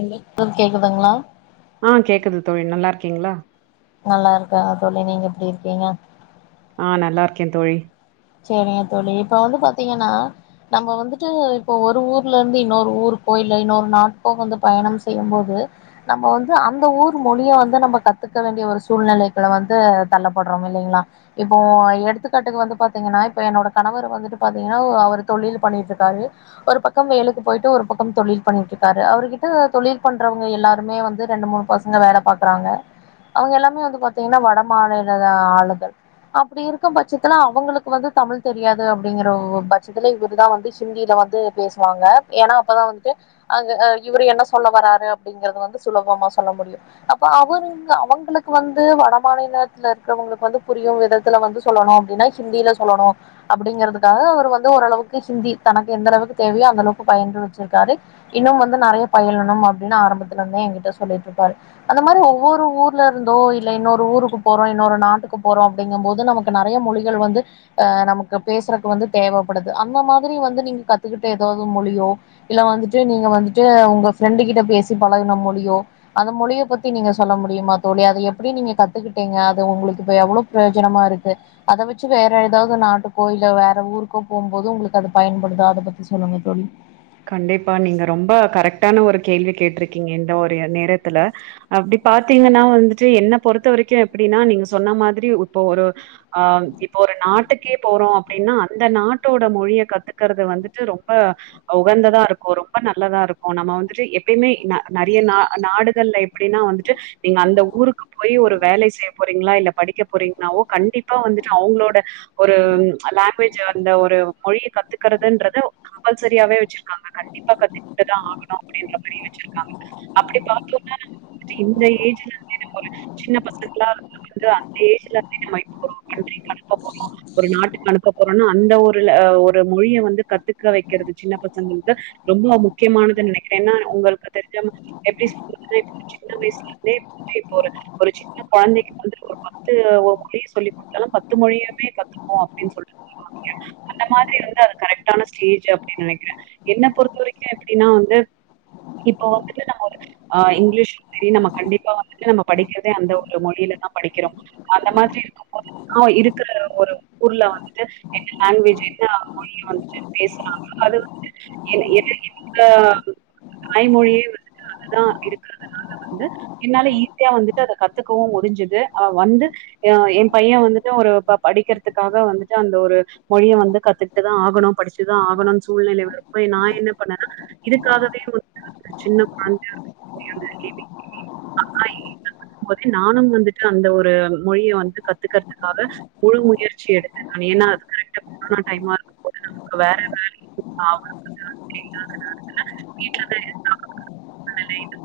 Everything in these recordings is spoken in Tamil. இப்ப கேக்குதுங்களா ஆ கேக்குது தோழி நல்லா இருக்கீங்களா நல்லா இருக்க தோழி நீங்க எப்டி இருக்கீங்க ஆ நல்லா இருக்கே தோழி சேரிங்க தோழி இப்ப வந்து பாத்தீங்கன்னா நம்ம வந்துட்டு இப்போ ஒரு ஊர்ல இருந்து இன்னொரு ஊர்க்கோ இன்னொரு நாட்டுக்கோ வந்து பயணம் செய்யும் போது நம்ம வந்து அந்த ஊர் மொழிய வந்து நம்ம கத்துக்க வேண்டிய ஒரு சூழ்நிலைக்கு வந்து தள்ளப்படுறோம் இல்லைங்களா இப்போ எடுத்துக்காட்டுக்கு வந்து பா பாத்தீங்கன்னா, இப்ப என்னோட கணவர் வந்துட்டு பாத்தீங்கன்னா அவர் தொழில் பண்ணிட்டு இருக்காரு ஒரு பக்கம் வேலைக்கு போயிட்டு ஒரு பக்கம் தொழில் பண்ணிட்டு இருக்காரு அவர்கிட்ட தொழில் பண்றவங்க எல்லாருமே வந்து ரெண்டு மூணு பசங்க வேல பாக்குறாங்க அவங்க எல்லாமே வந்து பாத்தீங்கன்னா வட மாநில ஆளுகள் அப்டி இருக்கும் பட்சத்துல அவங்களுக்கு வந்து தமிழ் தெரியாது அப்படிங்கற பட்சத்துல இவரு தா வந்து ஹிந்தியில வந்து பேசுவாங்க ஏன்னா அப்பதா வந்துட்டு அங்க அ இவரு என்ன சொல்ல வராாரு அப்படிங்கறது வந்து சுலபமா சொல்ல முடியும் அப்ப அவரு அவங்களுக்கு வந்து வட மாநிலத்துல இருக்கிறவங்களுக்கு வந்து புரியும் விதத்துல வந்து சொல்லணும் அப்படின்னா ஹிந்தியில சொல்லணும் அப்படிங்கறதுக்காக அவர் வந்து ஓளவுக்கு ஹிந்தி தனக்கு எந்த அளவுக்கு தேவையோ அந்தளவுக்கு பயின்று வச்சிருக்காரு இன்னும் வந்து நெறைய பயிலனும் அப்டின்னு ஆரம்பத்துல இருந்தே என்கிட்ட சொல்லிட்டு இருப்பாரு. அந்த மாரி ஒவ்வொரு ஊர்ல இருந்தோ இல்ல இன்னொரு ஊருக்கு போறோம் இன்னொரு நாட்டுக்கு போறோம் அப்படிங்கும் போது நமக்கு நறைய மொழிகள் வந்து அ நமக்கு பேசுறதுக்கு வந்து தேவைப்படுது அந்த மாரி வந்து நீங்க கத்துக்கிட்ட ஏதாவது மொழியோ இல்ல வந்துட்டு நீங்க வந்துட்டு உங்க ஃப்ரெண்டு கிட்ட பேசி பழகுன மொழியோ அந்த மொழியை பத்தி தி நீங்க சொல்ல முடியுமா தோழி அதை எப்டி நீங்க கத்துக்கிட்டீங்க அது உங்களுக்கு எவ்வளவு பிரயோஜனமா இருக்கு அதை வச்சு வேற அதாவது நாட்டுகோ இல்ல வேற ஊருக்கோ போம்போது உங்களுக்கு அது பயன்படுதா அத பத்தி சொல்லுங்க தோழி கண்டிப்பா நீங்க ரொம்ப கரெக்ட் டான ஒரு கேள்வி கேட்டிருக்கீங்க இந்த ஒரு நேரத்துல அப்டி பாத்தீங்கன்னா வந்துட்டு என்ன பொறுத்த வரைக்கும் எப்டின்னா நீங்க சொன்ன மாதிரி இப்போ ஒரு ஆ இப்போ ஒரு நாட்டுக்கே போறோ அப்டின்னா அந்த நாட்டோட மொழிய கத்துக்கறறது வந்துட்டு ரொம்ப டக் உகந்ததா இருக்கு ரொம்ப நல்லதா இருக்கு நம்ம வந்துட்டு எப்பயுமே நறைய நா நாடுகல்ல எப்டின்னா வந்துட்டு நீங்க அந்த ஊருக்கு போய் ஒரு வேலை செய்ய போறீங்களா இல்ல படிக்க போறீங்களன்னாவோ கண்டிப்பா வந்துட்டு அவங்களோட ஒரு லாங்குவேஜ் அந்த ஒரு மொழிய கத்துக்கரதுன்றது கம்பல்ஷ ஷரியாவே வச்சிருக்காங்க கண்டிப்பா கத்துட்டுதா ஆகணு அப்டின்ற மாரி வச்சிருக்காங்க அப்படி பாத்தோம்னா நம்ம வந்துட்டு இந்த ஏஜ்ல இருந்து நம்ம ஒரு சின்ன பசங்களா அந்த ஏஜ்ல இருந்தே நம்ம இப்ப அனுப்ப போறோ ஒரு நாட்டுக்கு அனுப்ப போறோன்னா அந்த ஒரு ஊர்ல ஒரு மொழிய வந்து கத்துக்க வைக்க கிறது சின்ன பசங்களுக்கு ரொம்ப முக்கியமானது நினைக்கிறே ஏன்னா உங்களுக்கு தெரிஞ்சா எப்டி சொல்றதுனா சின்ன வயசுல இரு இப்ப சின்ன கொழந்தைக்கு வந்து ஒரு பத்து மொழிய சொல்லி் கொடுத்தாலு பத்து மொழியையுமே கத்துக்கு அப்படின்னு சொல்ட்டு சொல்லுவங்க அந்த மாதிரி வந்து அது கரெக்டான ஸ்டேஜ் நெனைக்கிறே என்ன பொறுத்த வரைக்கும் எப்படின்னா வந்து இப்ப வந்துட்டு நம்ம ஒரு ஆ இங்கிலீஷும் செரி நம்ம கண்டிப்பா வந்துட்டு நம்ம படிக்கிறதே அந்த ஒரு மொழியிலதா படிக்கிறோ அந்த மாதிரி இருக்கும் போது இன்னு இருக்ற ஒரு ஊர்ல வந்துட்டு என்ன லாங்குவேஜ் என்ன ஆகும் மொழிய வந்துட்டு பேசுனா அது வந்து எ எந்த தாய்மொழியே வந்துட்டு அதுதா இருக்கிறதுனால வந்து என்னால ஈஸியா வந்துட்டு அத கத்துக்கவும் முடிஞ்சுது அ வந்து என் பைய வந்துட்டு ஒரு படிக்கிறதுக்காக வந்துட்டு அந்த ஒரு மொழிய வந்து கத்துட்டுதா ஆகணு படிச்சுதா ஆகணும் சூழ்நிலை வரப்போ நா என்ன பண்ணேன்னா இதுக்காகவே வந்து சின்ன குழந்தையாருக்கும் போதே நானும் வந்துட்டு அந்த ஒரு மொழியை வந்து கத்துக்கறதுக்காக முழு முயற்சி எடுத்தே ஏன்னா அது கரெக்டா கொரோனா டைமா இருக்கும்போது நமக்கு வேல வேற கத்துக்கிட்டு ஆகனுந்தா செரிங்களா அந்த நேரத்துல வீட்ல வேற எந்த வேலையு இல்ல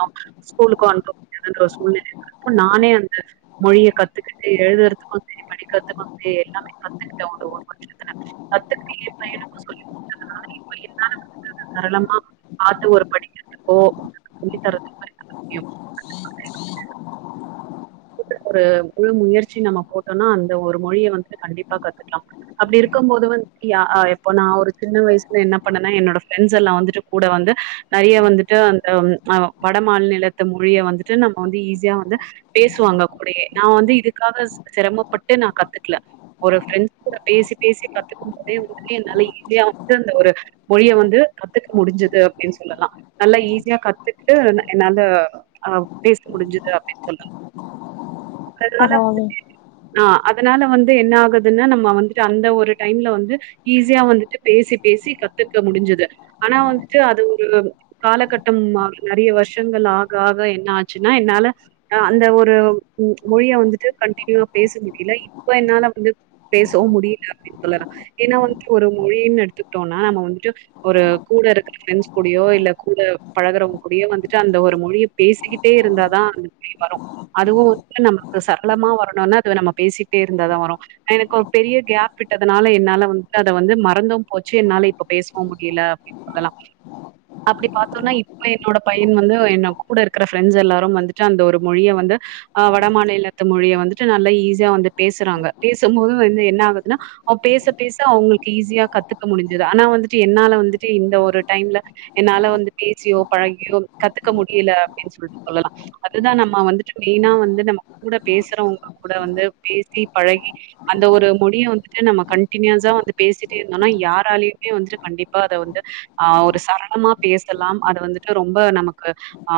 கத்துக்கிட்டே ஆகனுன்ற சூழ்நிலைல நானே அந்த மொழிய கத்துக்கிட்டு எழுதுறதுக்கும் செரி படிக்கிறதுக்கும் செரி எல்லாமே கத்துக்கிட்ட ஒரு ஒரு வருஷத்ல கத்துக்கிட்டு ஏ பையனுக்கு சொல்லி கொடுத்ததுனால இப்ப என்னால வந்து சரளமா பாத்து ஒரு படித்குறதுக்கோ சொல்லி தரதுக்கோ ஒரு முழு முயற்சி நம்ம போட்டோம்னா அந்த ஒரு மொழிய வந்துட்டு கண்டிப்பா கத்துக்கலா அப்டி இருக்கும் போது வந்து யா இப்போ நா ஒரு சின்ன வயசுல என்ன பண்ணேனா என்னோட ஃப்ரெண்ட்ஸ்லாம் வந்துட்டு கூட வந்து நறைய வந்துட்டு அந்த அ வட மாநிலத்து மொழிய வந்துட்டு நம்ம வந்து ஈஸியா வந்து பேசுவாங்க கூடேயே நா வந்து இதுக்காக சிரமப்பட்டு நா கத்துக்கல ஒரு ப்ரெண்ட்ஸ் கூட பேசி பேசி கத்துக்கும்போதே வந்துனல்ல ஈஸியா வந்து அந்த ஒரு மொழிய வந்து கத்துக்க முடிஞ்சுது அப்டின்னு சொல்லலா நல்லா ஈஸியா கத்துட்டு என்னால அ பேச முடிஞ்சுது அப்படின்னு சொல்லலா பரவால்ல [unintelligible] ஆ அதனால வந்து என்ன ஆகுதுன்னா நம்ம வந்துட்டு அந்த ஒரு டைம்ல வந்து ஈஸியா வந்துட்டு பேசி பேசி கத்துக்க முடிஞ்சுது ஆனா வந்துட்டு அது ஒரு காலகட்டம் நறைய வருஷங்கள் ஆக ஆக என்ன ஆச்சுன்னா என்னால ஆ அந்த ஒரு மொழிய வந்துட்டு கண்டினியூவா பேச முடியல இப்ப என்னால வந்து பேசவும் முடியல அப்டின்னு சொல்லலாம் ஏன்னா வந்துட்டு ஒரு மொழினு எடுத்துக்கிட்டோம்னா நம்ம வந்துட்டு ஒரு கூட இருக்கிற ஃப்ரெண்ட்ஸ் கூடயோ இல்லை கூட பழகுறவங்க கூடையோ வந்துட்டு அந்த ஒரு மொழிய பேசிக்கிட்டே இருந்தா தா அந்த மொழி வரு அதுவும் வந்து நமக்கு சரளமா வரணும்னா அது நம்ம பேசிட்டே இருந்தாதா வரும் எனக்கு ஒரு பெரிய கேப் விட்டதுனால என்னால வந்துட்டு அத வந்து மறந்தும் போச்சு என்னால இப்ப பேசுவவும் முடியல அப்படின்னு சொல்லலாம் அப்படி பார்த்தோம்னா இப்ப என்னோட பையன் வந்து என்ன கூட இருக்கிற ப்ரெண்ட்ஸ் எல்லாரும் வந்துட்டு அந்த ஒரு மொழிய வந்து வட மாநிலத்த மொழிய வந்துட்டு நல்லா ஈஸியா வந்து பேசுறாங்க பேசும்போது வந்து என்ன ஆகுதுன்னா பேச பேச அவங்களுக்கு ஈஸியா கத்துக்க முடிஞ்சது ஆனா வந்துட்டு என்னால வந்துட்டு இந்த ஒரு டைம்ல என்னால பேசியோ பழகியோ கத்துக்க முடியல அப்படின்னு சொல்லி சொல்லலாம் அதுதா நம் நம்ம வந்துட்டு மெயினா வந்து நம்ம கூட பேசுறவங்க கூட வந்து பேசி பழகி அந்த ஒரு மொழியை வந்துட்டு நம்ம கண்டினியூஸா வந்து பேசிட்டே இருந்தோம்னா யாராலயுமே வந்துட்டு கண்டிப்பா அதை வந்து ஆ ஒரு சரளமா பேசலாம் அதது வந்துட்டு ரொம்ப நமக்கு ஆ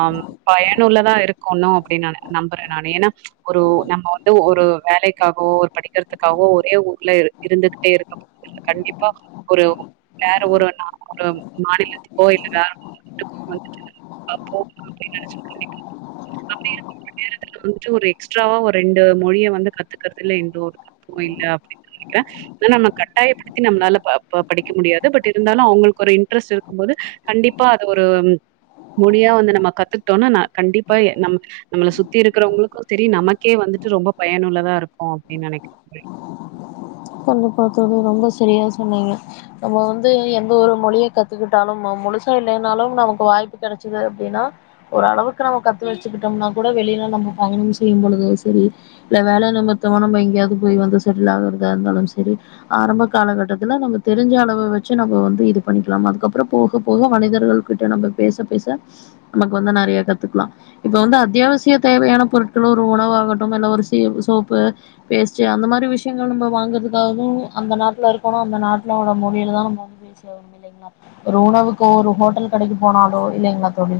பயனுள்ளதா இருக்கணு அப்டி ந நம்புறே நா ஏன்னா ஒரு நம்ம வந்து ஒரு வேலைக்காகவோ ஒரு படிக்கிறதுக்காகோ ஒரே ஊர்ல இருந்துகிட்டே இருக்கல கண்டிப்பா ஒரு வேற ஒரு நா ஒரு மாநிலத்துக்கோ இல்ல வேற நாட்டுக்கோ வந்து அப்படின்னு நினைச்ச அப்டி இருக்க நேரத்துல வந்துட்டு நம்ப ஒரு எக்ஸ்ட்ராவா ஒரு ரெண்டு மொழியை வந்து கத்துக்கறதுல எந்த ஒரு தப்பும் இல்ல அப்படின்னு நினக்கிறே ஆனா நம்ம கட்டாயப்படுத்தி நம்மளால படிக்க முடியாது பட் இருந்தாலும் அவங்களுக்கு ஒரு இன்ட்ரெஸ்ட் இருக்கும் போது கண்டிப்பா அது ஒரு மொழியா வந்து நம்ம கத்துட்டோம்னா ந கண்டிப்பா நம்ம நம்மள சுத்தி இருக்கிறவங்களுக்கும் செரி நமக்கே வந்துட்டு ரொம்ப பயனுள்ளதா இருக்கும் அப்படின்னு நனைக்கிறே கண்டிப்பா தோழி ரொம்ப சரியா சொன்னீங்க நம்ம வந்து எந்த ஒரு மொழிய கத்துக்கிட்டாலு முழுசா இல்லைனாலு நமக்கு வாய்ப்பு கிடைச்சிது அப்படின்னா ஒருரளவுக்கு நம்ம கத்து வச்சுக்கிட்டோம்னா கூட வெளியிலா நம்ம பயணம் செய்யும் பொழுது சரி இல்ல வேலை நெமத்தமா நம்ம எங்கேயாவது போய் வந்து செட்டில் ஆகறது இருந்தாலு செரி ஆரம்ப காலகட்டத்துல நம்ம தெரிஞ்ச அள வச்சு நம்ம வந்து இது பண்ணிக்கலா அதுக்கப்பறம் போக போக மனிதர்கள் கிட்ட ந பேச பேச நமக்கு வந்து நிறைய கத்துக்கலாம் இப்ப வந்து அத்தியாவசிய தேவையான பொருட்களு ஒரு உணவாகட்டு இல்ல ஒரு சோப்பு பேஸ்ட் அந்த மாரி விஷயங்கள் நம்ம வாங்கறதுக்காகவு அந்த நாட்டுல இருக்கணு அந்த நாட்டுலோட மொழியில தா நம்ம வந்து பேசியாகணும் இல்லைங்களா ஒரு உணவுக்கு ஒரு ஹோட்டல் கடைக்கு போனாலோ இல்லைங்களா தோழி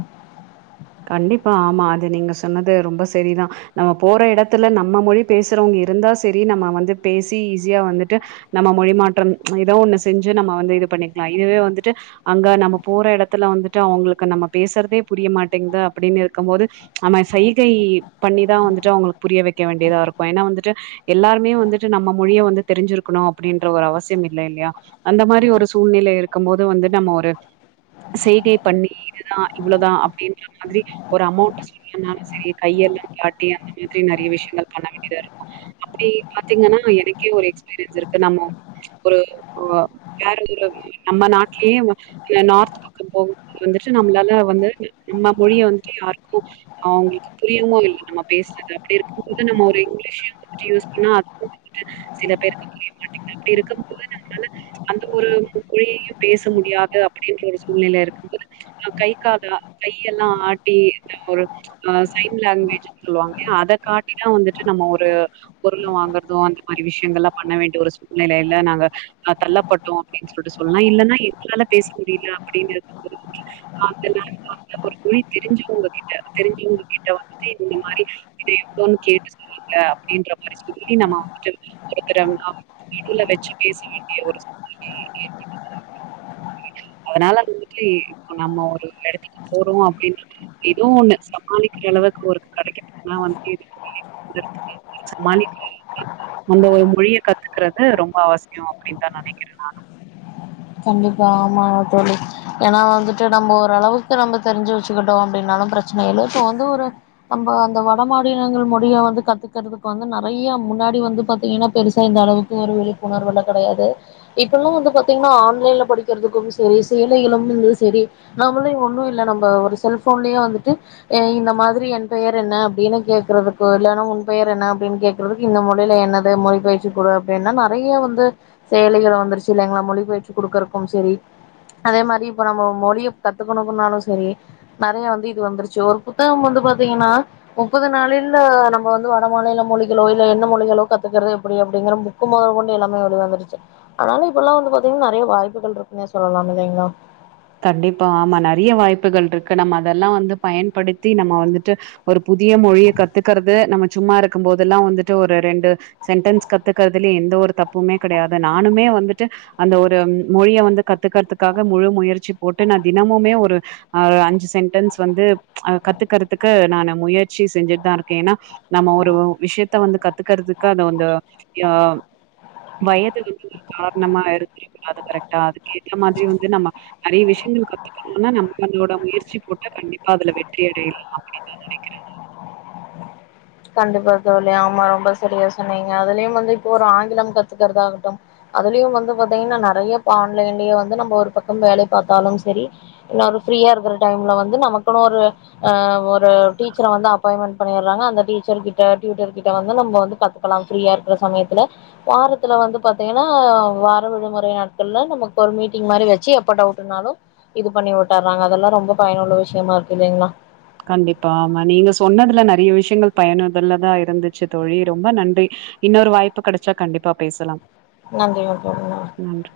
கண்டிப்பா ஆமா அது நீங்க சொன்னது ரொம்ப செரிதா நம்ம போற இடத்துல நம்ம மொழி பேசுறவங்க இருந்தா செரி நம்ம வந்து பேசி ஈஸியா வந்துட்டு நம்ம மொழி மாற்றம் ப்ச் ஏதோ ஒண்ணு செஞ்சு நம்ம வந்து இது பண்ணிக்கலா இதுவே வந்துட்டு அங்க நம்ம போற இடத்துல வந்துட்டு அவங்களுக்கு நம்ம பேசுறதே புரிய மாட்ட ங்க அப்டினு இருக்கும்போது ப்ச் நம்ம சைய்கை பண்ணிதா வந்துட்டு அவுங்களுக்கு புரிய வைக்க வேண்டியதா இருக்கு ஏனா வந்துட்டு எல்லாருமே வந்துட்டு நம்ம மொழிய வந்து தெரிஞ்சிருக்கணு அப்படின்ற ஒரு அவசியம் இல்ல இல்லயா அந்த மாரி ஒரு சூழ்நிலை இருக்கும்போது வந்து நம்ம ஒரு செய்கை பண்ணி இதுதா இவ்வளவுதா அப்டினு மாரி ஒரு அமௌண்ட் சொல்லனாலு சரி கையெல்லாங் காட்டி அந்த மாரி நெறய விஷயங்கள் பண்ண வேண்டியதா இருக்கு அப்படி பாத்தீங்கன்னா எனக்கே ஒரு எக்ஸ்பீரியன்ஸ் இருக்கு நம்ம ப்ச் ஒரு வேற ஒரு நம்ம நாட்லயே நார்த் பக்கோ போகும்போது வந்துட்டு நம்மளால வந்து நம்ம மொழிய வந்துட்டு யாருக்கு அவுங்களுக்கு புரியவு இல்ல நம்ம பேசுறது அப்படி இருக்கும்போது நம்ம ஒரு இங்கிலீஷையும் வந்துட்டு யூஸ் பண்ணா அதுவும் வந்துட்டு சில பேருக்கு புரிய மாட்டேங்கது அப்படி இருக்கும்போது நம்மாளால அந்த ஒரு மொழியையு பேச முடியாது அப்படின்ற ஒரு சூழ்நிலை இருக்கும்போது நம்ம கை கால கையெல்லா ஆட்டி இந்த ஒரு ஆஹ ப்ச் சைன் லாங்குவேஜ் சொல்லுவாங்கில்லயா அத காட்டிதா வந்துட்டு நம்ம ஒரு பொருள் வாங்கறதோ அந்த மாதிரி விஷயங்கள் எல்லா பண்ண வேண்டிய ஒரு சூழ்நிலையில நாங்க தள்ளப்பட்டோ அப்டினு சொல்ட்டு சொல்லா இல்லனா எங்களால பேச முடியல அப்படின்றது [unintelligible] அந்த ஒரு மொழி தெரிஞ்சவங்க கிட்ட தெரிஞ்சவங்க கிட்ட வந்து இந்த மாரி இத எவ்ளோனு கேட்டு சொல்லுங்க அப்படின்ற மாரி சொல்லி நம்ம வந்துட்டு ஒருத்தர மிடில்ல வெச்சு பேச வேண்டிய ஒரு சூழ்நிலை ஏற்பட்டுது அதனால வந்துட்டு இப்ப நம்ம ஒரு இடத்துக்கு போறோ அப்படின்ற ஏதோ ஒண்ணு சமாளிக்கிற அளவுக்கு ஒரு கடைக்கு போனா வந்துட்டு சமாளிக்க அந்த ஒரு மொழியை கத்துக்கறது ரொம்போ அவசியம் அப்டினுதா நினைக்கிற நானு வந்து இப்ப ஆமாங் தோழி ஏனா வந்துட்டு நம்ம ஓரளவுக்கு நம்ம தெரிஞ்சு வெச்சுக்கிட்டோ அப்படினாலும் பிரச்சன இல்ல இப்ப வந்து ஒரு நம்ப அந்த வட மாநிலங்க மொழிய வந்து கத்துக்கிறதுக்கு வந்து நெறயா முன்னாடி வந்து பாத்தீங்கன்னா பெருசா இந்த அளவுக்கு ஒரு விழிப்புணர்வு கேடையாது இப்பெல்லா வந்து பாத்தீங்கன்னா புள்ளைங்கள படிக்கிறதுக்கும் செரி சேலைகளும் இரு செரி நம்மளு ஒன்னு இல்ல நம்ம ஒரு செல்போன்லயே வந்துட்டு இந்த மாதிரி என் பெயர் என்ன அப்படின்னு கேக்குறதுக்கு இல்லைனா உன் பெயர் என்ன அப்படின்னு கேக்குறதுக்கு இந்தொழில என்னத மொழி [unintelligible] அப்படின்னா நெறய வந்து சேலைகளும் வந்துருச்ச இலைங்களா மொழி பெயர் கத்துக்குடுக்கிறக்கும் சரி ப்ச் அதே மாரி இப்ப நாம மொழிய கத்துக்கணும்னாலும் சரி நெறய வந்து இது வந்துருச்சு ஒரு புத்தகோ வந்து பாத்தீங்கன்னா முப்பது நாளேல நம்ம வந்து வட மாநில மொழிகளோ இல்ல என்ன மொழிகளோ கத்துக்கிறது எப்படி அப்படிங்கற புக்கு முதல் கொண்டு எல்லாமே வந்துருச்சு அதனால இப்பெல்லா வந்து இப்பவு நெறய வாய்ப்புகள் இருக்குனே சொல்லலா இல்லைங்களா கண்டிப்பா ஆமா நெறயா வாய்ப்புகள் இருக்கு நம்ம அதெல்லா வந்து பயன்படுத்தி நம்ம வந்துட்டு ஒரு புதிய மொழிய கத்துக்கிறது நம்ம சும்மா இருக்கும் போதெல்லா வந்துட்டு ஒரு ரெண்டு சென்டன்ஸ் கத்துக்கிறதுல எந்த ஒரு தப்புமே கிடையாது நானுமே வந்துட்டு அந்த ஒரு மொழிய வந்து கத்துக்கிறதுக்காக முழு முயற் சி போட்டு நா தினமுமே ஒரு ஆ அஞ்சு சென்டன்ஸ் வந்து அ ப்ச் கத்துக்கிறதுக்கு நா முயற்சி செஞ்சுட்டுதா இருக்க ஏனா நம்ம ஒரு விஷயத்த வந்து கத்துக்கிறதுக்கு அத வந்த வயது வந்து ஒரு காரணமா இருக்கல்ல அது கரெக்டா கேட்ட மாதிரி வந்து நம்ம நெறய விஷ்யங்கள் கத்துக்கணும்னா நம்மளோட முயற்சி போட்டா கண்டிப்பா அதுல வெற்றி அடையலாம் அப்படினு நெனைக்கிற நானு கண்டிப்பா தோழி ஆமா ரொம்ப சரியா சொன்னீங்க அதுலயும் வந்து இப்ப ஒரு ஆங்கிலம் கத்துக்கிறதாகட்டும் அதுலயும் வந்து பாத்தீங்கன்னா நெறயா இப்ப ஆன்லைன்லயே வந்து நம்ம ஒரு பக்கம் வேலை பார்த்தாலும் சரி இன்னொரு ஃப்ரீயா இருக்கிற டைம்ல வந்து நமக்குனு ஒரு ஆஹ் ஒரு டீச்சரை வந்து அப்பாயின்மெண்ட் பண்ணிடடறாங்க அந்த டீ [unintelligible] கிட்ட டியூட்டர் கிட்ட வந்து நம்ம வந்து கத்துக்கலா ஃப்ரீயா இருக்கிற சமயத்துல வாரத்துல வந்து பாத்தீங்கன்னா வார விடுமுறை நாட்கள்ல நமக்கு ஒரு மீட்டிங் மாரி வச்சு எப்ப டவுட்டுனாலு இது பண்ணி விட்டறாங்க அதெல்லா ரொம்ப பயனுள்ள விஷ்யமா இருக்கு இல்லங்களா கண்டிப்பா ஆமா நீங்க சொன்னதுல நெறைய விஷயங்கள் பயனுதுல்லதா இருந்துச்சு தோழி ரொம்ப நன்றி இன்னோரு வாய்ப்பு கெடச்சா கண்டிப்பா பேசலாம் நன்றி [unintelligible] நன்றி.